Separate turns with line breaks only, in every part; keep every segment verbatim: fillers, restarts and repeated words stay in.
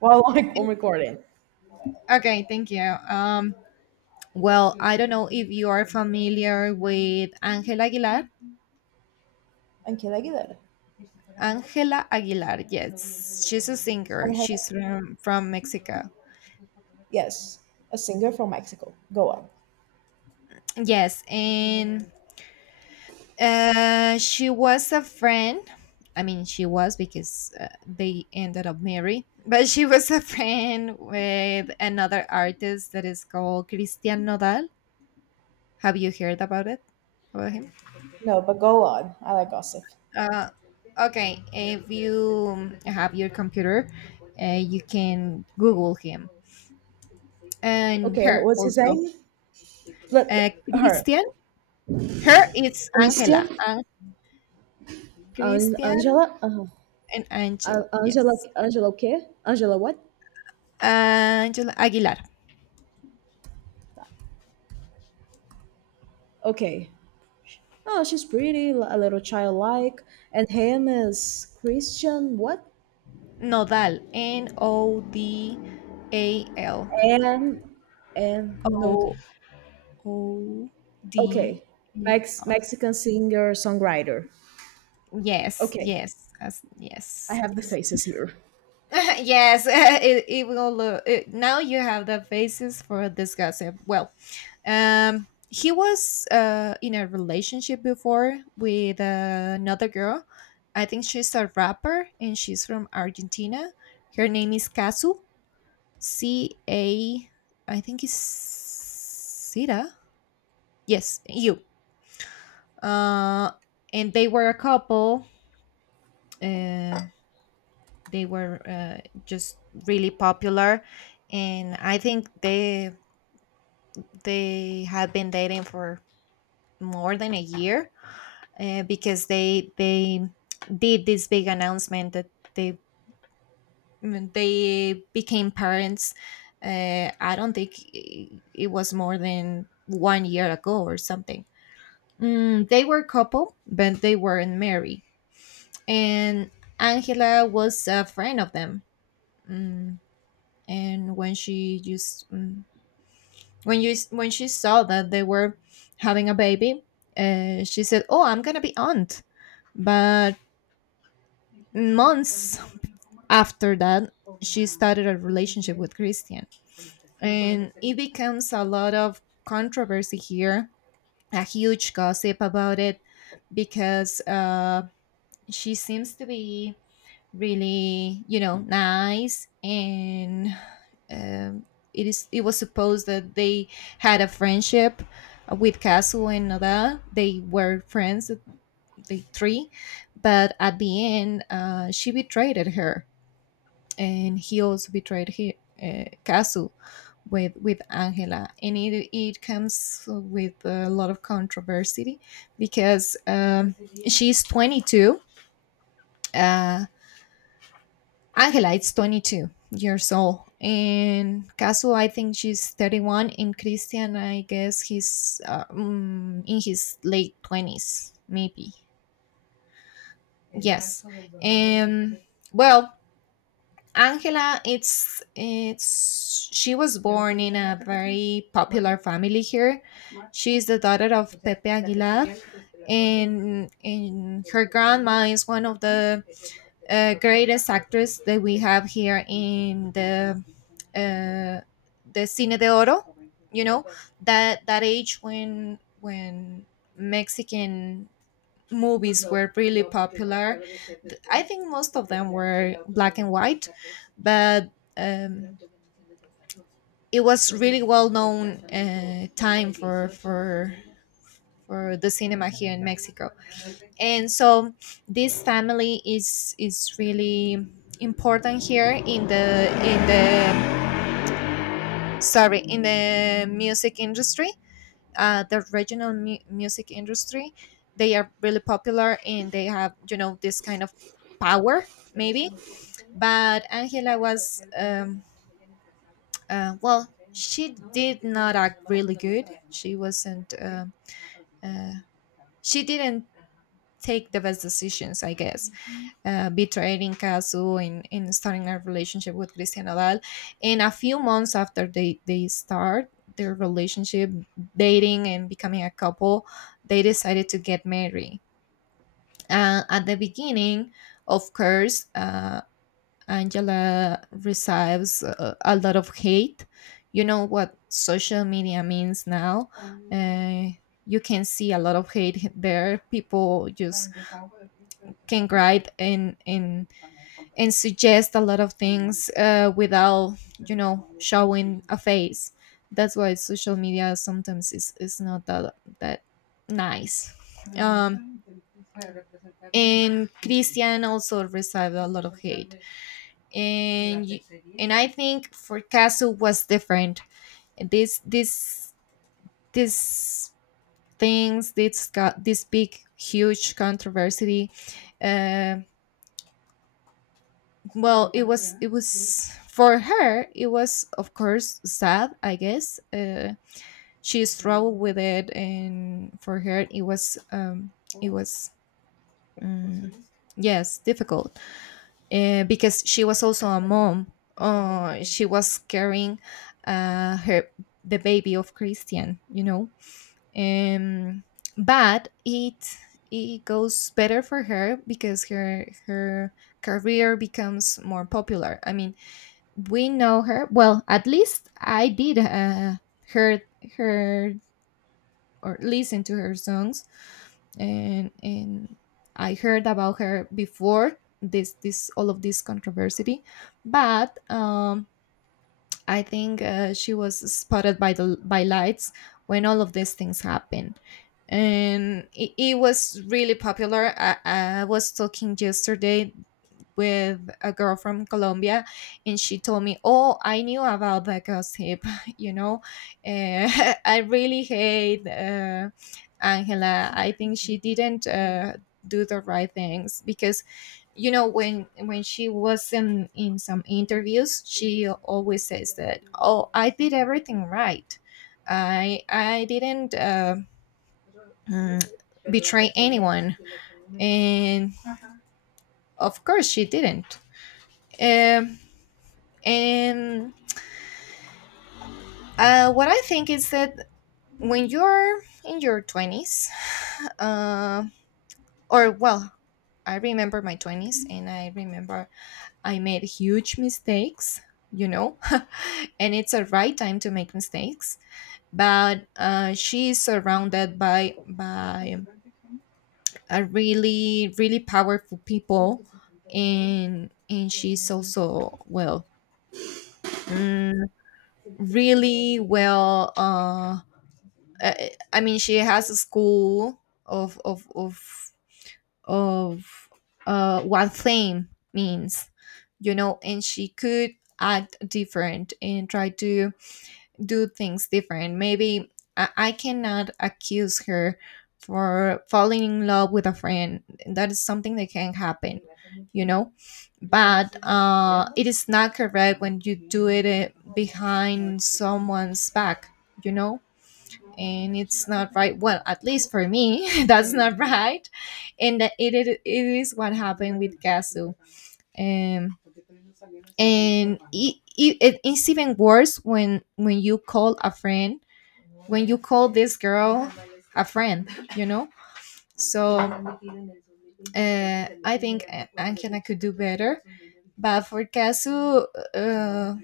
While like I'm recording.
Okay, thank you. Um, well, I don't know if you are familiar with Angela Aguilar.
Ángel Aguilar.
Angela Aguilar, yes, she's a singer.
And have.
She's from, from Mexico.
Yes, a singer from Mexico. Go on.
Yes, and uh, she was a friend. I mean, she was because uh, they ended up married, but she was a friend with another artist that is called Christian Nodal. Have you heard about it? About him?
No, but go on. I like gossip.
Uh, okay, if you have your computer, uh, you can Google him and
Okay,
her
what's his
also.
name? Let
Uh,
her.
Christian, her it's Angela.
Christian.
An-
An-
Christian
Angela uh,
and Angela,
An- Angela
yes.
Angela okay. Angela what?
Angela Aguilar.
Okay. Oh, she's pretty li- a little childlike. And him is Christian what?
Nodal, N O D A L.
And and no,
O
th-
O D
okay. Mex
A L.
Mexican singer songwriter.
Yes,
Okay.
yes, as,
I
yes,
have the
yes.
faces here.
yes, it, it will look. It, now you have the basis for this gossip. Well, um, he was uh, in a relationship before with uh, another girl. I think she's a rapper and she's from Argentina. Her name is Casu. C A. I think it's Sira. Yes, you. Uh, and they were a couple. Uh, they were uh, just really popular, and I think they they had been dating for more than a year uh, because they they did this big announcement that they, mm, they became parents. Uh, i don't think i- it was more than one year ago or something. mm, they were a couple, but they weren't married, and Angela was a friend of them. mm, and when she just mm, when you when she saw that they were having a baby, uh, she said, "Oh, I'm gonna be aunt." But months after that, she started a relationship with Christian, and it becomes a lot of controversy here, a huge gossip about it because uh, she seems to be really, you know, nice and um, it is it was supposed that they had a friendship with Kazu, and Nada, they were friends, the three, but at the end uh, she betrayed her, and he also betrayed he, uh, Kazu, with with Angela, and it, it comes with a lot of controversy because um, she's twenty-two. uh, Angela, it's twenty-two years old. And Casu, I think she's thirty-one. And Christian, I guess he's uh, mm, in his late twenties, maybe. Yes. Um, well, Angela, it's it's she was born in a very popular family here. She is the daughter of Pepe Aguilar, and, and her grandma is one of the uh, greatest actress that we have here in the uh, the Cine de Oro. You know, that that age when when Mexican movies were really popular. Th- I think most of them were black and white, but um, it was really well known uh, time for for for the cinema here in Mexico. And so this family is is really important here in the in the, sorry, in the music industry, uh, the regional mu- music industry. They are really popular, and they have, you know, this kind of power, maybe. But Angela was um, uh, well, she did not act really good. She wasn't um uh, she didn't take the best decisions, I guess, uh, betraying Kazu and, and starting a relationship with Cristian Nadal. And a few months after they, they start their relationship, dating and becoming a couple, they decided to get married. Uh, at the beginning, of course, uh, Angela receives uh, a lot of hate. You know what social media means now. Uh, you can see a lot of hate there. People just can write and and and suggest a lot of things uh, without, you know, showing a face. That's why social media sometimes is, is not that that nice. Um, and Christian also received a lot of hate, and you- and I think for Castle was different. This this this things this got this big huge controversy. Uh, well, it was it was for her. It was, of course, sad. I guess uh, she struggled with it, and for her it was um, it was. Um, yes, difficult uh, because she was also a mom. Uh, she was carrying uh, her the baby of Christian, you know. Um, but it it goes better for her because her her career becomes more popular. I mean, we know her well. At least I did uh, heard her or listen to her songs and and I heard about her before this this all of this controversy, but um, I think uh, she was spotted by the by lights when all of these things happened, and it, it was really popular. I, I was talking yesterday with a girl from Colombia, and she told me, "Oh, I knew about the gossip. You know, uh, I really hate uh, Angela. I think she didn't uh, do the right things because." You know, when when she was in in some interviews, she always says that, "Oh, I did everything right. I i didn't uh, mm, betray anyone." And of course she didn't. Um, And uh, what I think is that when you're in your twenties, uh, or well, I remember my twenties and I remember I made huge mistakes, you know, and it's a right time to make mistakes. But uh, she is surrounded by, by a really really powerful people, and and she's also well, mm, really well uh uh, I mean, she has a school of of of of uh, what fame means, you know, and she could act different and try to do things different. Maybe I, I cannot accuse her for falling in love with a friend. That is something that can happen, you know. But uh, it is not correct when you do it uh, behind someone's back, you know, and it's not right. Well, at least for me, that's not right, and that it, it, it is what happened with Gasu. um, and it, it, it- it's even worse when when you call a friend, when you call this girl a friend, you know. So uh, I think uh, Angela could do better. But for Kazu, uh,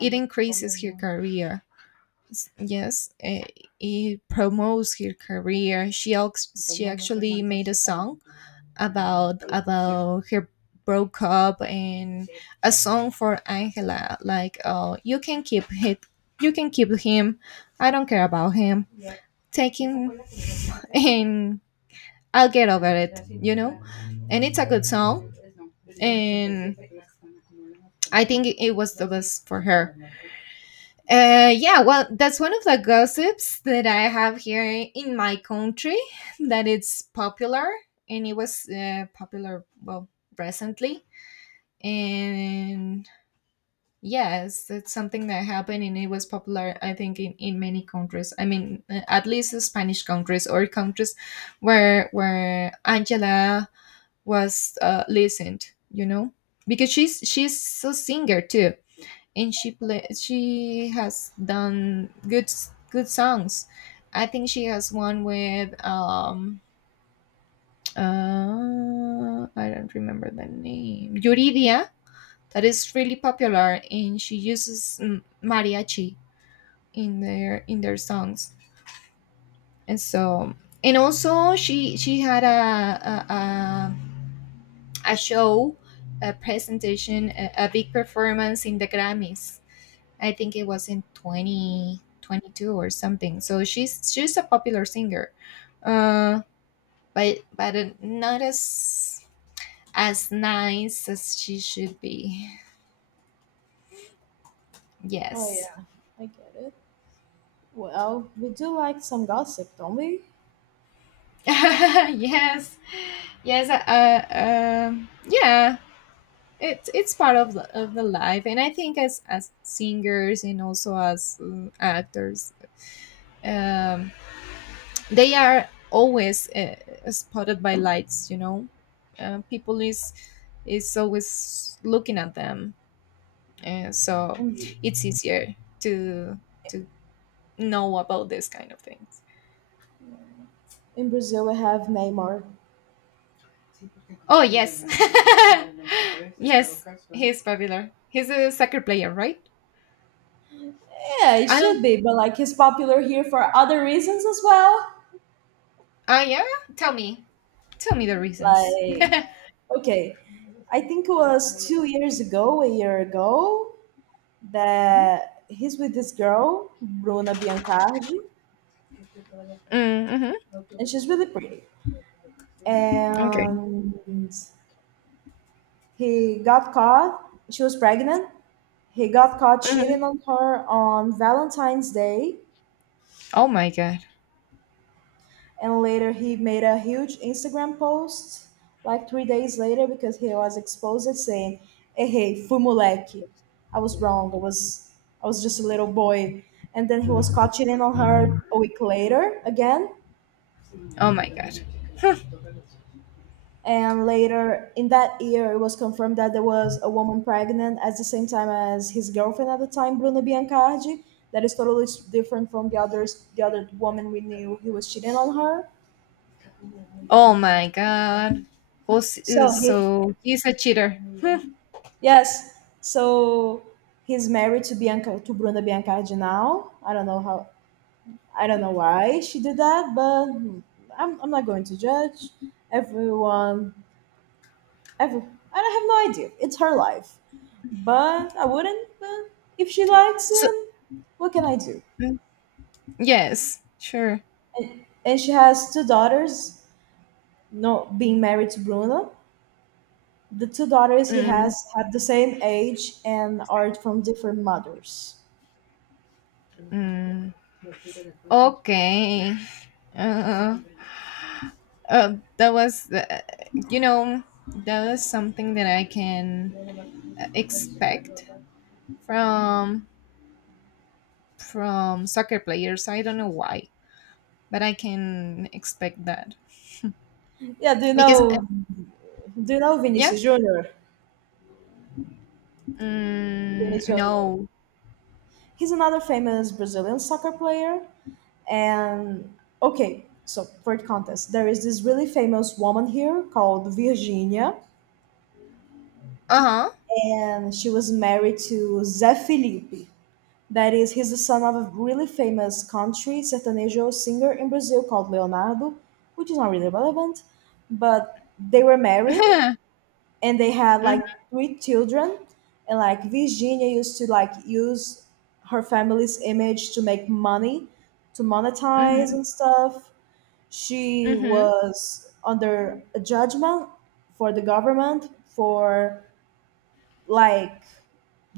it increases her career. yes eh, it promotes her career. She ax- she actually made a song about about her broke up, and a song for Angela like, "Oh, you can keep it, you can keep him, I don't care about him, take him." And I'll get over it, you know. And it's a good song, and I think it was the best for her. Uh, yeah, well, that's one of the gossips that I have here in my country that it's popular, and it was uh, popular, well, recently. And yes, that's something that happened, and it was popular, I think, in in many countries. I mean, uh, at least the Spanish countries, or countries where, where Angela was uh, listened, you know? Because she's she's a singer too, and she play she has done good good songs. I think she has one with um uh I don't remember the name, Yuridia, that is really popular, and she uses mm, mariachi in their in their songs. And so, and also, she she had a a, a, a show, a presentation, a, a big performance in the Grammys. I think it was in twenty twenty-two or something. So she's she's a popular singer, uh, but but uh, not as as nice as she should be.
Oh
Yes,
yeah, I get it. Well, we do like some gossip, don't we?
yes, yes. Uh, uh, um, yeah. It's it's part of the, of the life, and I think as as singers and also as uh, actors, um, they are always uh, spotted by lights, you know. uh, people is is always looking at them. uh, so
In
it's easier to to know about this kind of things.
in Brazil, we have Neymar.
Oh yes, yes, he's popular, he's a soccer player, right?
Yeah, it
I don't
should be, but like he's popular here for other reasons as well.
ah yeah, tell me, tell me the reasons.
Like, okay, I think it was two years ago, a year ago, that he's with this girl, Bruna Biancardi,
Mm, mm-hmm.
and she's really pretty.
Okay.
And he got caught. She was pregnant. He got caught cheating
Hmm.
on her on Valentine's Day,
Oh my god.
and later he made a huge Instagram post like three days later because he was exposed saying, "Hey, hey, fui moleque. I was wrong. I was I was just a little boy." And then he was caught cheating on her a week later again,
Oh my god.
and later in that year it was confirmed that there was a woman pregnant at the same time as his girlfriend at the time, Bruno Biancardi, that is totally s- different from the others, the other woman we knew he was cheating on her.
Oh my god. Jose, uh,
So he
so he's a cheater. Hmm.
Yes, so he's married to bianca to Bruno Biancardi now. I don't know how, I don't know why she did that, but hmm, i'm, I'm not going to judge everyone. Ever. I have no idea. It's her life. But I wouldn't. But if she likes
so,
him, what can I do?
mm, yes, sure.
And, and she has two daughters, not being married to Bruno. The two daughters he
Mm,
has have the same age and are from different mothers.
mm, okay. Uh, uh, that was, uh, you know, that was something that I can uh, expect from from soccer players. I don't know why, but I can expect that
Yeah, do you
because uh,
know do you know
yeah.
Vinicius Junior?
Mm,
Vinicius Junior.
no.
He's another famous Brazilian soccer player. And okay, so for the contest, there is this really famous woman here called Virginia,
Uh
and she was married to Zé Felipe. That is, he's the son of a really famous country sertanejo singer in Brazil called Leonardo, which is not really relevant. But they were married
huh.
and they had
Mhm.
like three children. And like Virginia used to like use her family's image to make money, to monetize
Mhm.
and stuff. She
Mhm.
was under a judgment for the government for like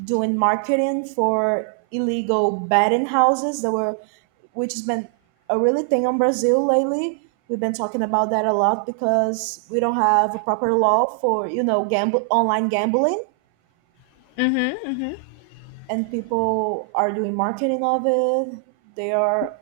doing marketing for illegal betting houses that were, which has been a really thing on Brazil lately. We've been talking about that a lot because we don't have a proper law for, you know, gamble online gambling,
Mhm. Mhm.
and people are doing marketing of it. They are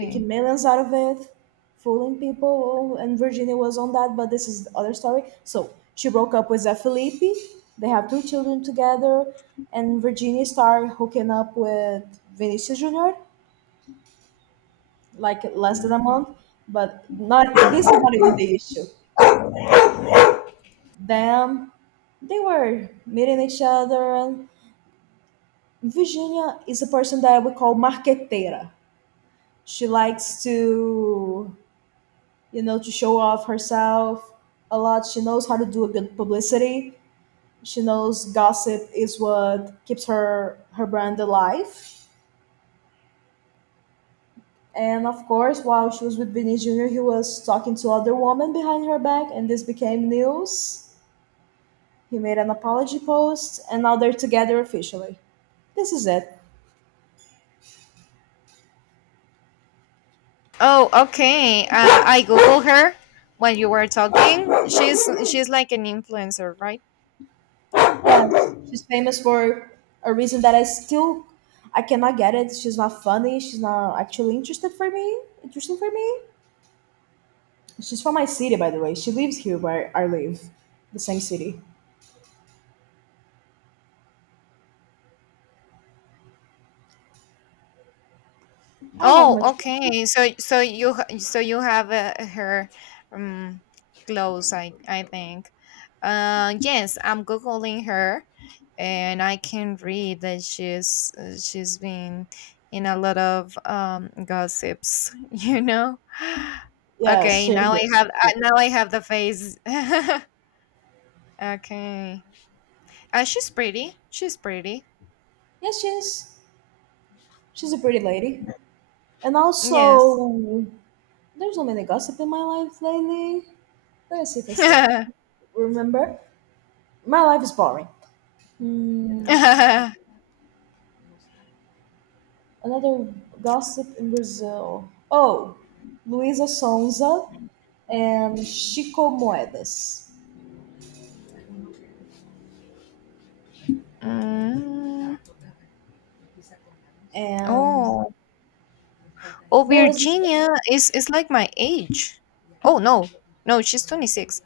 making millions out of it, fooling people. Oh, and Virginia was on that, but this is the other story. So she broke up with Zé Felipe. They have two children together, and Virginia started hooking up with Vinicius Junior like less
Mm.
than a month. But not. This is not even the issue. Them, they were meeting each other, and Virginia is a person that I would call marqueteira. She likes to you know, to show off herself a lot. She knows how to do a good publicity. She knows gossip is what keeps her her brand alive. And of course, while she was with Vinny Junior, he was talking to other women behind her back, and this became news. He made an apology post, and now they're together officially. This is it.
Oh, okay. Uh, I Google her when you were talking. She's she's like an influencer, right?
Yes, she's famous for a reason that I still I cannot get it. She's not funny. She's not actually interested for me. Interesting for me. She's from my city, by the way. She lives here where I live, the same city. I don't have
Oh,
much gossip.
okay. So so you ha- so you have uh, her um clothes, I I think. Uh, yes, I'm googling her, and I can read that she's uh, she's been in a lot of um gossips. You know.
Yes,
Okay,
she
now
is.
I have
She
uh,
is.
now I have the face. Okay. Uh, she's pretty. She's pretty.
Yes, she is. She's a pretty lady. And
Yes.
also, there's not many gossip in my life lately. Let me see if I see. Remember, my life is boring. Hmm, another gossip in Brazil. Oh, Luisa Sonza and Chico Moedas.
Mm.
And
Oh. Oh,
there was this.
Virginia is is like my age. Oh no. No, she's twenty-six.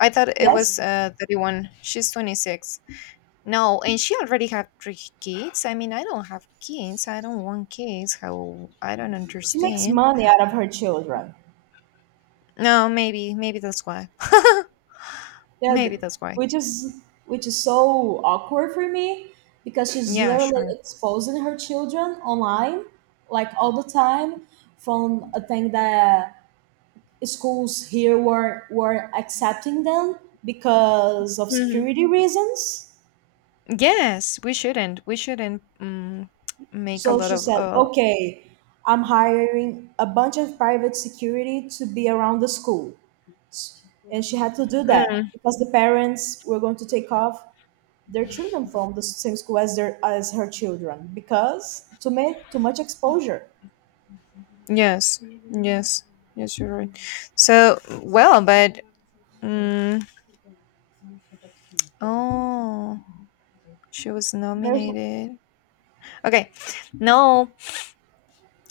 I thought it was
Yes?
uh thirty-one. She's twenty-six. No, and she already had three kids. I mean, I don't have kids. I don't want kids. How I don't
She makes
understand.
money out of her children.
No, maybe maybe that's why.
Yeah, th-
Maybe that's why.
which is which is so awkward for me because she's
Yeah,
literally
sure.
exposing her children online, like all the time, from a thing that schools here were were accepting them because of
Mm-hmm.
security reasons.
Yes, we shouldn't. We shouldn't um, make a
So
lot
she
of.
said,
Uh,
"Okay, I'm hiring a bunch of private security to be around the school," and she had to do that
mm,
because the parents were going to take off their children from the same school as their, as her children, because to make too much exposure.
yes, yes, yes, you're right. So, well, but. Um, oh, she was
There's
nominated. Okay, no,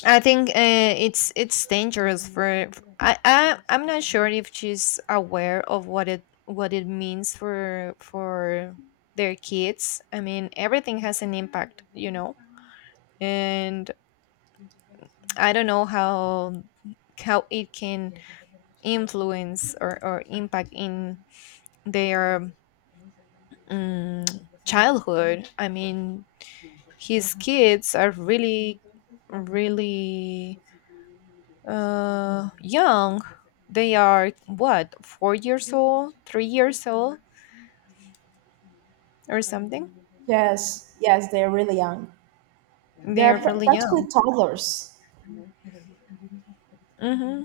I think uh, it's it's dangerous for. I, I I'm not sure if she's aware of what it what it means for for their kids. I mean, everything has an impact, you know And I don't know how how it can influence or, or impact in their um, childhood. I mean, his kids are really, really uh, young. They are what four years old, three years old, or something.
Yes, yes, they're really young.
They
They're
are
pr-
really young.
practically toddlers.
Mm-hmm.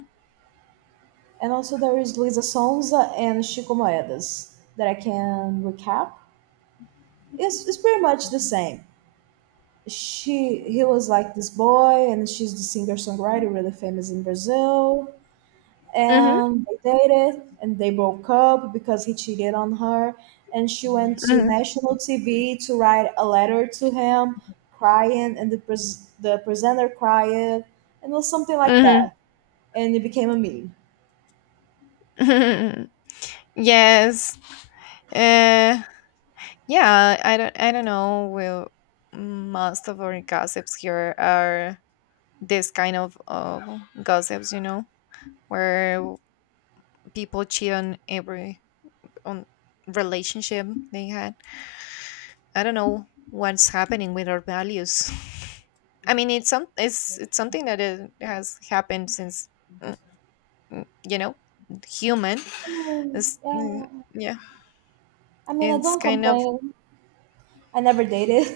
And also there is Luisa Sonza and Chico Moedas that I can recap. It's, it's pretty much the same. She, he was like this boy and she's the singer songwriter really famous in Brazil.
Mm-hmm.
And they dated and they broke up because he cheated on her, and she went to national T V to write a letter to him crying, and the, pres- the presenter cried, and it was something like
Mm-hmm.
that, and it became a meme.
Mm-hmm. Yes. Uh, yeah, I don't, I don't know. Well, most of our gossips here are this kind of uh, gossips, you know, where people cheat on every on relationship they had. I don't know what's happening with our values. I mean, it's some, it's it's something that it has happened since, mm, mm, you know, human.
I mean,
It's, mm,
yeah.
yeah,
I mean, I
it's
don't
kind of,
complain. I never dated,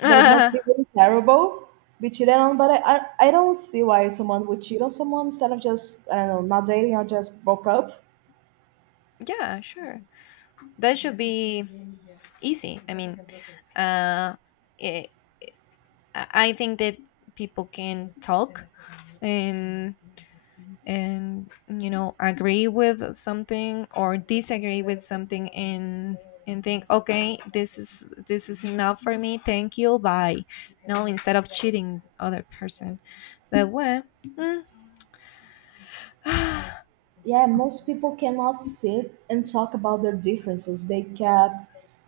but it must
yeah,
be really terrible. Be cheated on. But I, I, I don't see why someone would cheat on someone instead of just, I don't know, not dating or just broke up.
sure. That should be easy. I mean, uh, it, I I think that people can talk and and you know agree with something or disagree with something and and think, okay, this is this is enough for me, thank you, bye. No, instead of cheating other person, but what, mm, mhm,
Yeah, most people cannot sit and talk about their differences. They kept,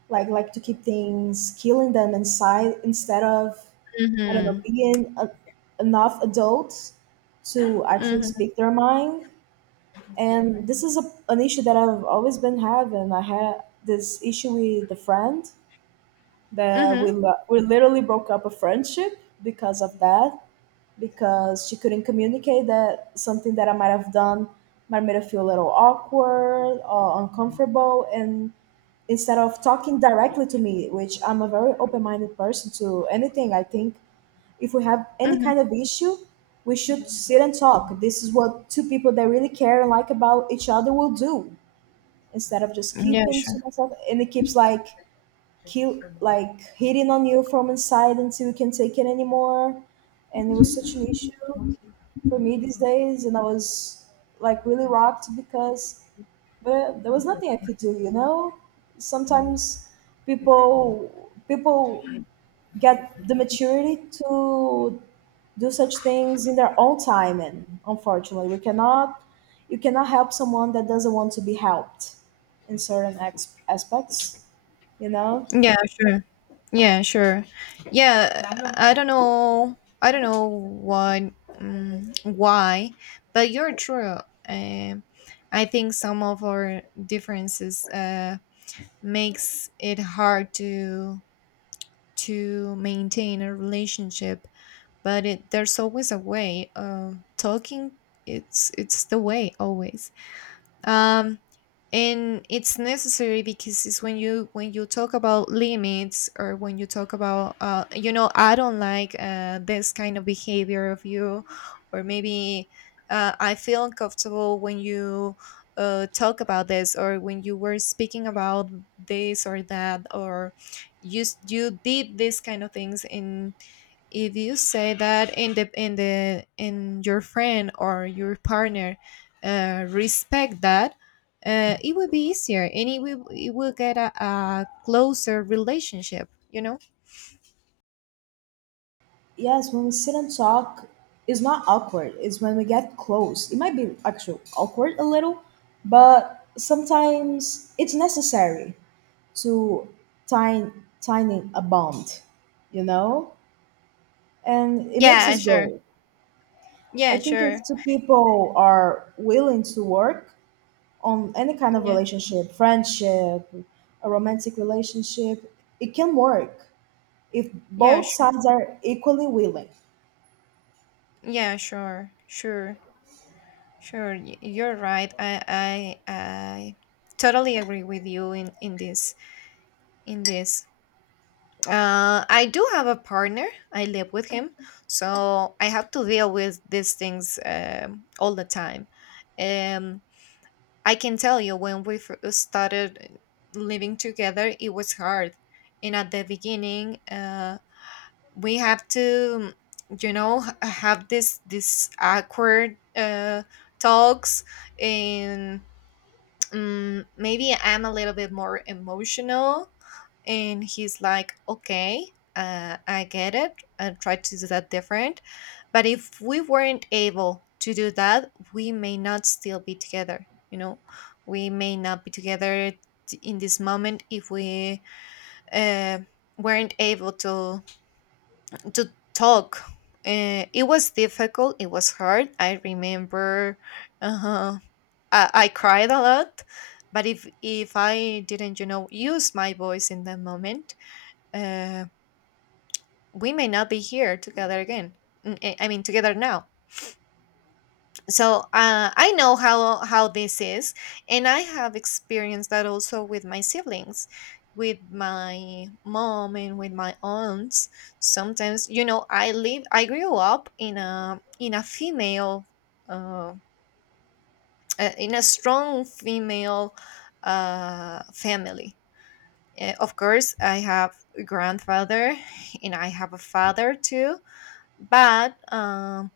like like to keep things killing them inside, instead of, I don't know, being a, enough adults to actually
mhm,
speak their mind. And this is a, an issue that I've always been having. I had this issue with the friend that we
mhm,
lo- we literally broke up a friendship because of that, because she couldn't communicate that something that I might have done might made her feel a little awkward or uncomfortable. And instead of talking directly to me, which I'm a very open minded person to anything, I think if we have any
mhm.
kind of issue, we should sit and talk. This is what two people that really care and like about each other will do instead of just
Yeah,
keeping to
sure.
myself. And it keeps like, keep like hitting on you from inside until you can take it anymore. And it was such an issue for me these days, and I was like really rocked because, but there was nothing I could do, you know? Sometimes people people get the maturity to do such things in their own time, and unfortunately we cannot, you cannot help someone that doesn't want to be helped in certain ex- aspects, you know?
Yeah, sure. Yeah, sure. Yeah, I don't I don't know. I don't know why, um, why, but you're true. Um, I think some of our differences uh, makes it hard to to maintain a relationship, but it, there's always a way. Um, talking, it's it's the way always. Um, and it's necessary because it's when you when you talk about limits or when you talk about uh, you know I don't like uh, this kind of behavior of you, or maybe uh, I feel uncomfortable when you uh, talk about this, or when you were speaking about this or that, or you s- you did these kind of things. And if you say that in the in the in your friend or your partner, uh, respect that, uh, it will be easier and it will it will get a, a closer relationship, you know.
Yes, when we sit and talk, it's not awkward. It's when we get close. It might be actually awkward a little, but sometimes it's necessary to tie, tying a bond, you know? And it makes
Yeah,
us
sure.
grow. I
Yeah,
think if
sure.
two people are willing to work on any kind of
Yeah.
relationship, friendship, a romantic relationship, it can work if
Yeah,
both
sure.
sides are equally willing.
Yeah, sure, sure, sure. Y- you're right. I i i totally agree with you in in this in this. uh I do have a partner. I live with him, so I have to deal with these things um all the time. um I can tell you when we fir- uh, started uh, living together, it was hard. And at the beginning, uh, we have to, you know, h- have this this awkward uh, talks, and um, maybe I'm a little bit more emotional, and he's like, okay, uh, I get it and try to do that different. But if we weren't able to do that, we may not still be together, you know. We may not be together t- in this moment if we uh, weren't able to to talk uh, It was difficult. It was hard. I remember, uh, I, I cried a lot. But if if I didn't, you know, use my voice in that moment, uh. we may not be here together again. Mm, eh, I mean, together now. So uh, I know how how this is, and I have experienced that also with my siblings, with my mom and with my aunts. Sometimes, you know, I live. I grew up in a in a female, uh, uh, in a strong female uh, family. Eh, Of course, I have a grandfather, and I have a father too, but um,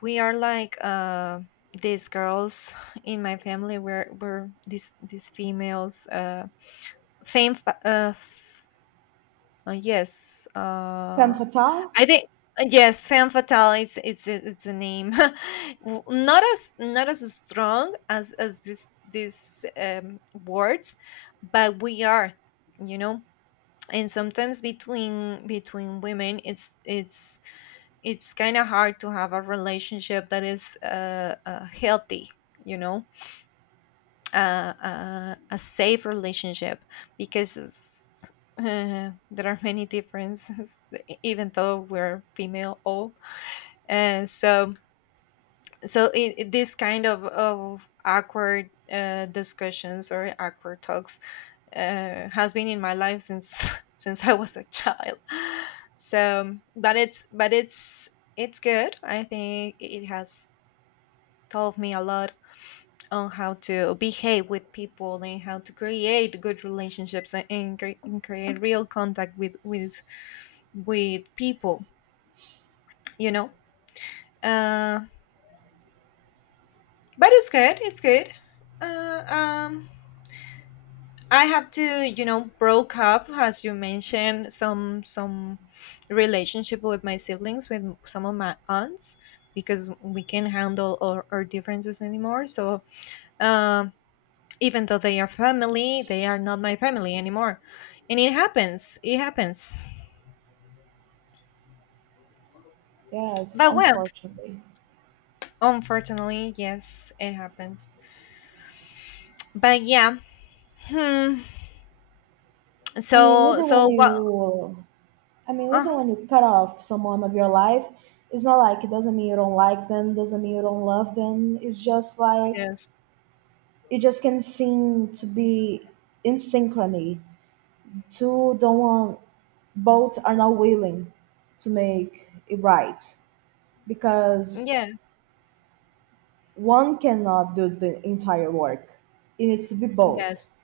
we are like uh these girls in my family. We're we're these these females uh fame fa- uh, f- uh yes
Femme
uh
fatale?
I think, uh, yes, femme fatale, it's it's a- it's a name. W- not as not as strong as as this these um words, but we are, you know. And sometimes between between women, it's it's it's kind of hard to have a relationship that is uh, uh, healthy, you know. Uh, uh, a safe relationship, because it's- uh, there are many differences. Even though we're female old. And so so it, it- this kind of, of awkward uh, discussions or awkward talks uh, has been in my life since since I was a child. So, but it's but it's it's good. I think it has taught me a lot on how to behave with people and how to create good relationships, and, and, cre- and create real contact with with with people. You know, uh, but it's good. It's good. Uh, um, I have to, you know, broke up, as you mentioned, some some relationship with my siblings, with some of my aunts, because we can't handle our, our differences anymore. So um, even though they are family, they are not my family anymore, and it happens. It happens.
Yes,
But, well,
unfortunately.
unfortunately, yes, it happens. But yeah, hmm.
I mean,
So
even
so
when
what?
you, I mean,
Uh
even
huh.
when you cut off someone of your life, it's not like it doesn't mean you don't like them, doesn't mean you don't love them. It's just like
Yes.
you just can seem to be in synchrony. Two don't want, both are not willing to make it right because
Yes.
one cannot do the entire work. It needs to be both.
Yes.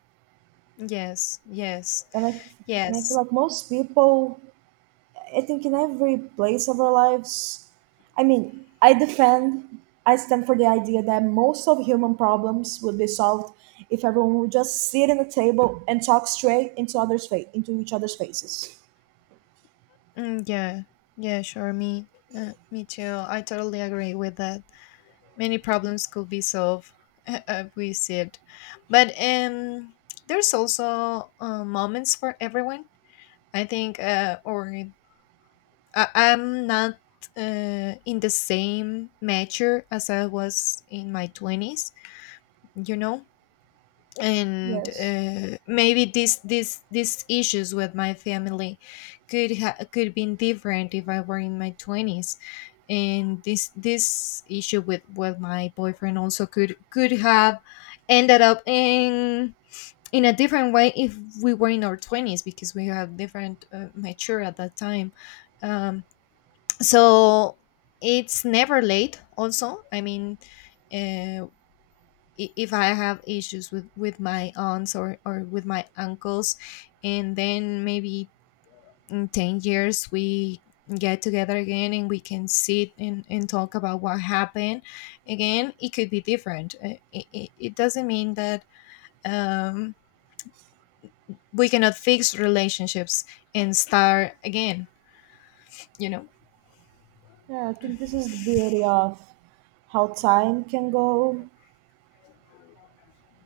Yes, yes,
And I, and I feel
yes.
like most people, I think in every place of our lives, I mean, I defend, I stand for the idea that most of human problems would be solved if everyone would just sit in a table and talk straight into others' face, into each other's faces.
Mm, yeah, yeah, sure. Me, uh, me too. I totally agree with that. Many problems could be solved if we said, but um, there's also uh, moments for everyone. I think, uh, or I, I'm not uh, in the same measure as I was in my twenties. You know, and
Yes.
uh, maybe these these these issues with my family could ha- could been different if I were in my twenties, and this this issue with with my boyfriend also could could have ended up in in a different way if we were in our twenties, because we have different uh, mature at that time, um, so it's never late. Also, I mean. Uh, i- if I have issues with with my aunts or or with my uncles, and then maybe in ten years we get together again and we can sit and, and talk about what happened again, it could be different. Uh, it, it, it doesn't mean that um, we cannot fix relationships and start again, you know.
Yeah, I think this is the beauty of how time can go.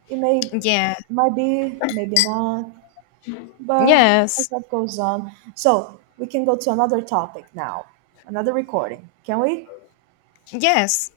It may,
Yeah.
might be, maybe not, but as
Yes.
that goes on. So we can go to another topic now, another recording. Can we?
Yes.